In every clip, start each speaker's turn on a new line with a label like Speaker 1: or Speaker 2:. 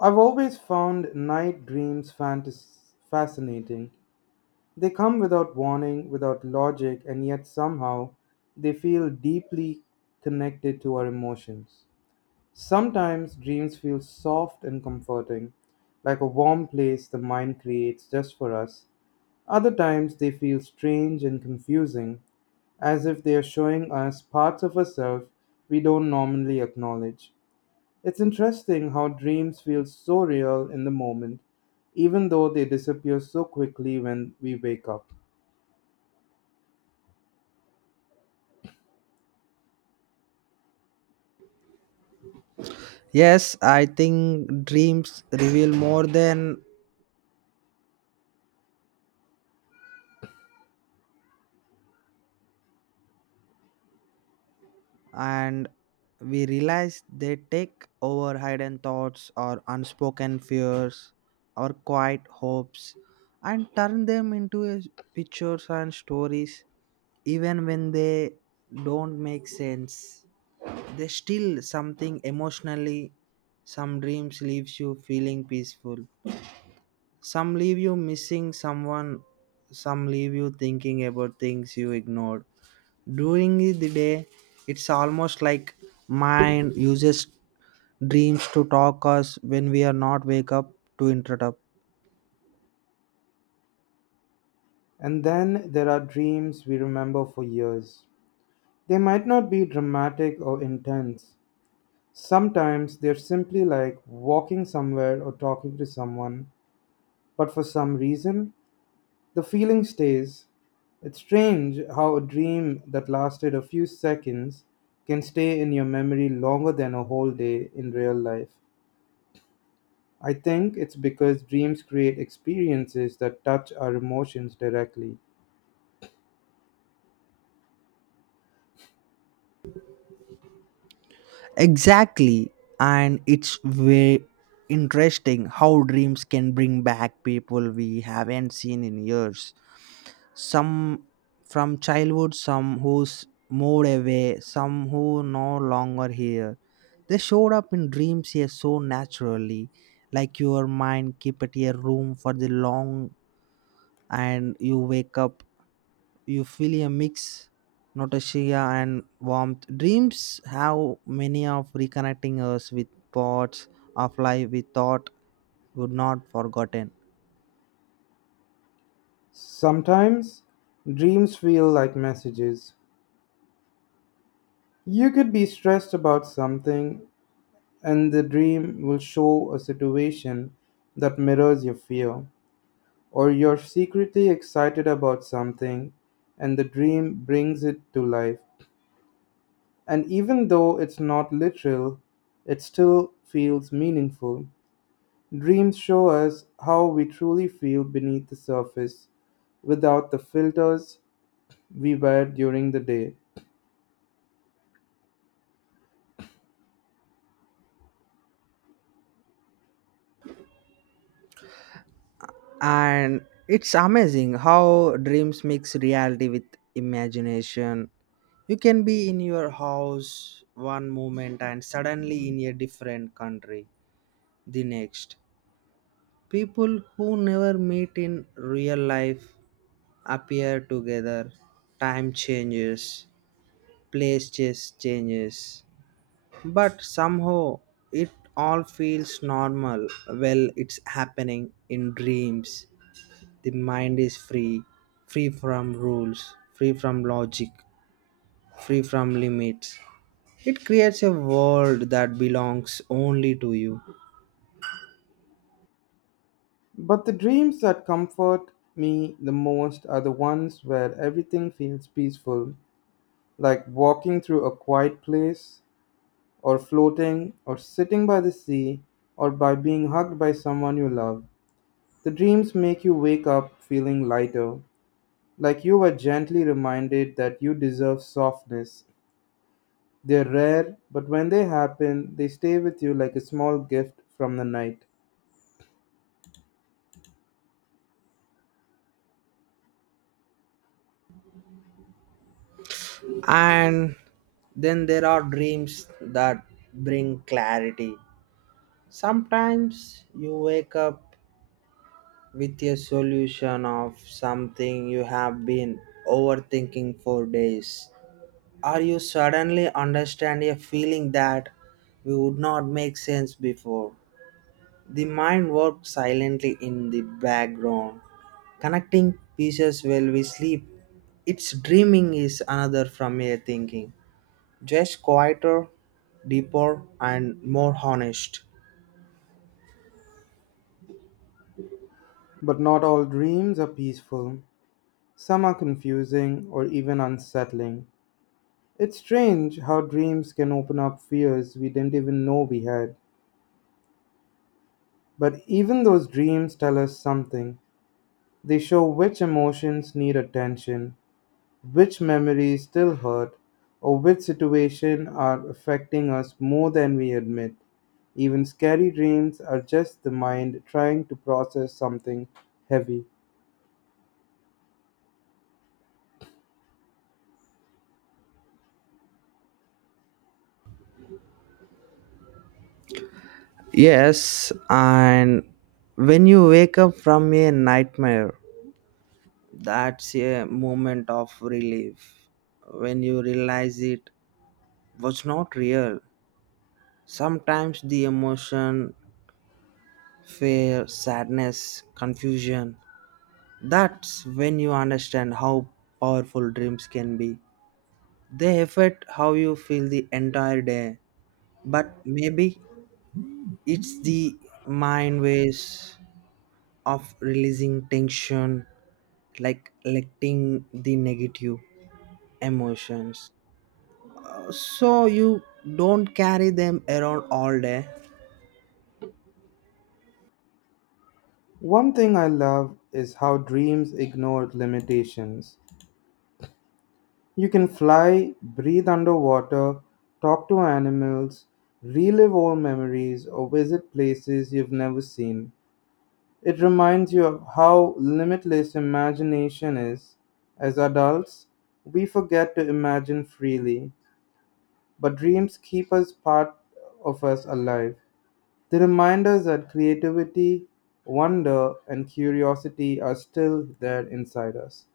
Speaker 1: I've always found night dreams fascinating. They come without warning, without logic, and yet somehow they feel deeply connected to our emotions. Sometimes dreams feel soft and comforting, like a warm place the mind creates just for us. Other times they feel strange and confusing, as if they are showing us parts of ourselves we don't normally acknowledge. It's interesting how dreams feel so real in the moment, even though they disappear so quickly when we wake up.
Speaker 2: Yes, I think dreams reveal more than and we realize. They take over hidden thoughts or unspoken fears or quiet hopes and turn them into pictures and stories, even when they don't make sense. They still something emotionally. Some dreams leaves you feeling peaceful. Some leave you missing someone, some leave you thinking about things you ignored. During the day, it's almost like mind uses dreams to talk us when we are not wake up to interrupt.
Speaker 1: And then there are dreams we remember for years. They might not be dramatic or intense. Sometimes they're simply like walking somewhere or talking to someone, but for some reason, the feeling stays. It's strange how a dream that lasted a few seconds can stay in your memory longer than a whole day in real life. I think it's because dreams create experiences that touch our emotions directly.
Speaker 2: Exactly. And it's very interesting how dreams can bring back people we haven't seen in years. Some from childhood, some who's moved away, some who no longer here. They showed up in dreams here so naturally, like your mind keep it a room for the long. And you wake up, you feel a mix, nausea and warmth. Dreams have many of reconnecting us with parts of life we thought would not forgotten.
Speaker 1: Sometimes dreams feel like messages. You could be stressed about something, and the dream will show a situation that mirrors your fear. Or you're secretly excited about something, and the dream brings it to life. And even though it's not literal, it still feels meaningful. Dreams show us how we truly feel beneath the surface, without the filters we wear during the day.
Speaker 2: And it's amazing how dreams mix reality with imagination. You can be in your house one moment and suddenly in a different country the next. People who never meet in real life appear together. Time changes, places changes, but somehow it all feels normal. Well, it's happening in dreams. The mind is free, free from rules, free from logic, free from limits. It creates a world that belongs only to you.
Speaker 1: But the dreams that comfort me the most are the ones where everything feels peaceful, like walking through a quiet place, or floating, or sitting by the sea, or by being hugged by someone you love. The dreams make you wake up feeling lighter, like you were gently reminded that you deserve softness. They're rare, but when they happen, they stay with you like a small gift from the night.
Speaker 2: And then there are dreams that bring clarity. Sometimes you wake up with a solution of something you have been overthinking for days. Or you suddenly understand a feeling that we would not make sense before. The mind works silently in the background, connecting pieces while we sleep. Its dreaming is another from your thinking, just quieter, deeper, and more honest.
Speaker 1: But not all dreams are peaceful. Some are confusing or even unsettling. It's strange how dreams can open up fears we didn't even know we had. But even those dreams tell us something. They show which emotions need attention, which memories still hurt, or which situation are affecting us more than we admit. Even scary dreams are just the mind trying to process something heavy.
Speaker 2: Yes, and when you wake up from a nightmare, that's a moment of relief. When you realize it was not real, sometimes the emotion, fear, sadness, confusion. That's when you understand how powerful dreams can be. They affect how you feel the entire day, but maybe it's the mind ways of releasing tension, like letting the negative emotions. So you don't carry them around all day.
Speaker 1: One thing I love is how dreams ignore limitations. You can fly, breathe underwater, talk to animals, relive old memories, or visit places you've never seen. It reminds you of how limitless imagination is. As adults, we forget to imagine freely, but dreams keep us part of us alive. They remind us that creativity, wonder, and curiosity are still there inside us.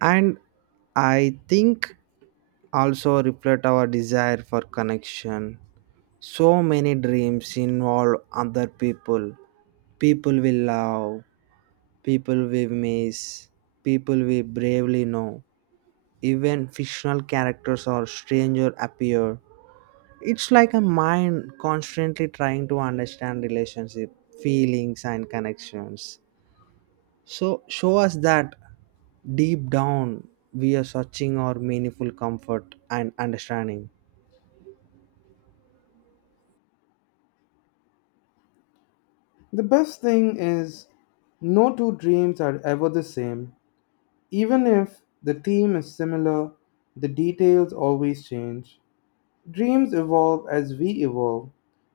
Speaker 2: And I think also reflect our desire for connection. So many dreams involve other people, people we love, people we miss, people we bravely know. Even fictional characters or strangers appear. It's like a mind constantly trying to understand relationship, feelings and connections. So show us that deep down we are searching our meaningful comfort and understanding.
Speaker 1: The best thing is, no two dreams are ever the same. Even if the theme is similar, the details always change. Dreams evolve.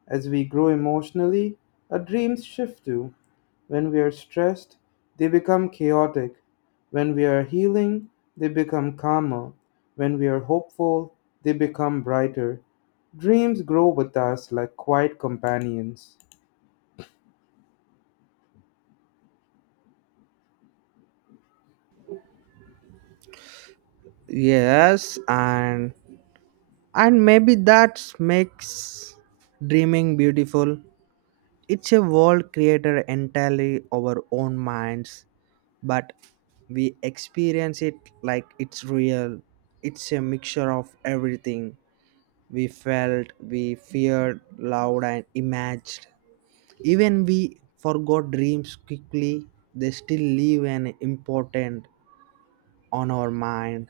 Speaker 1: As we grow emotionally, our dreams shift too. When we are stressed, they become chaotic. When we are healing, they become calmer. When we are hopeful, they become brighter. Dreams grow with us like quiet companions.
Speaker 2: Yes, and maybe that makes dreaming beautiful. It's a world created entirely our own minds, but we experience it like it's real. It's a mixture of everything we felt, we feared, loved and imagined. Even we forgot dreams quickly, they still leave an important on our mind,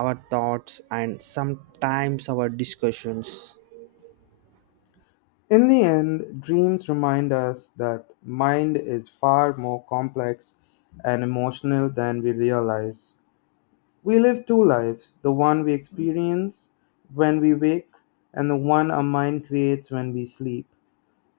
Speaker 2: our thoughts, and sometimes our discussions.
Speaker 1: In the end, dreams remind us that mind is far more complex and emotional than we realize. We live two lives, the one we experience when we wake, and the one our mind creates when we sleep.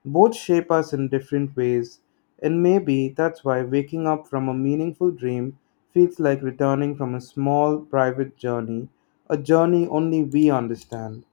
Speaker 1: Both shape us in different ways, and maybe that's why waking up from a meaningful dream feels like returning from a small private journey, a journey only we understand.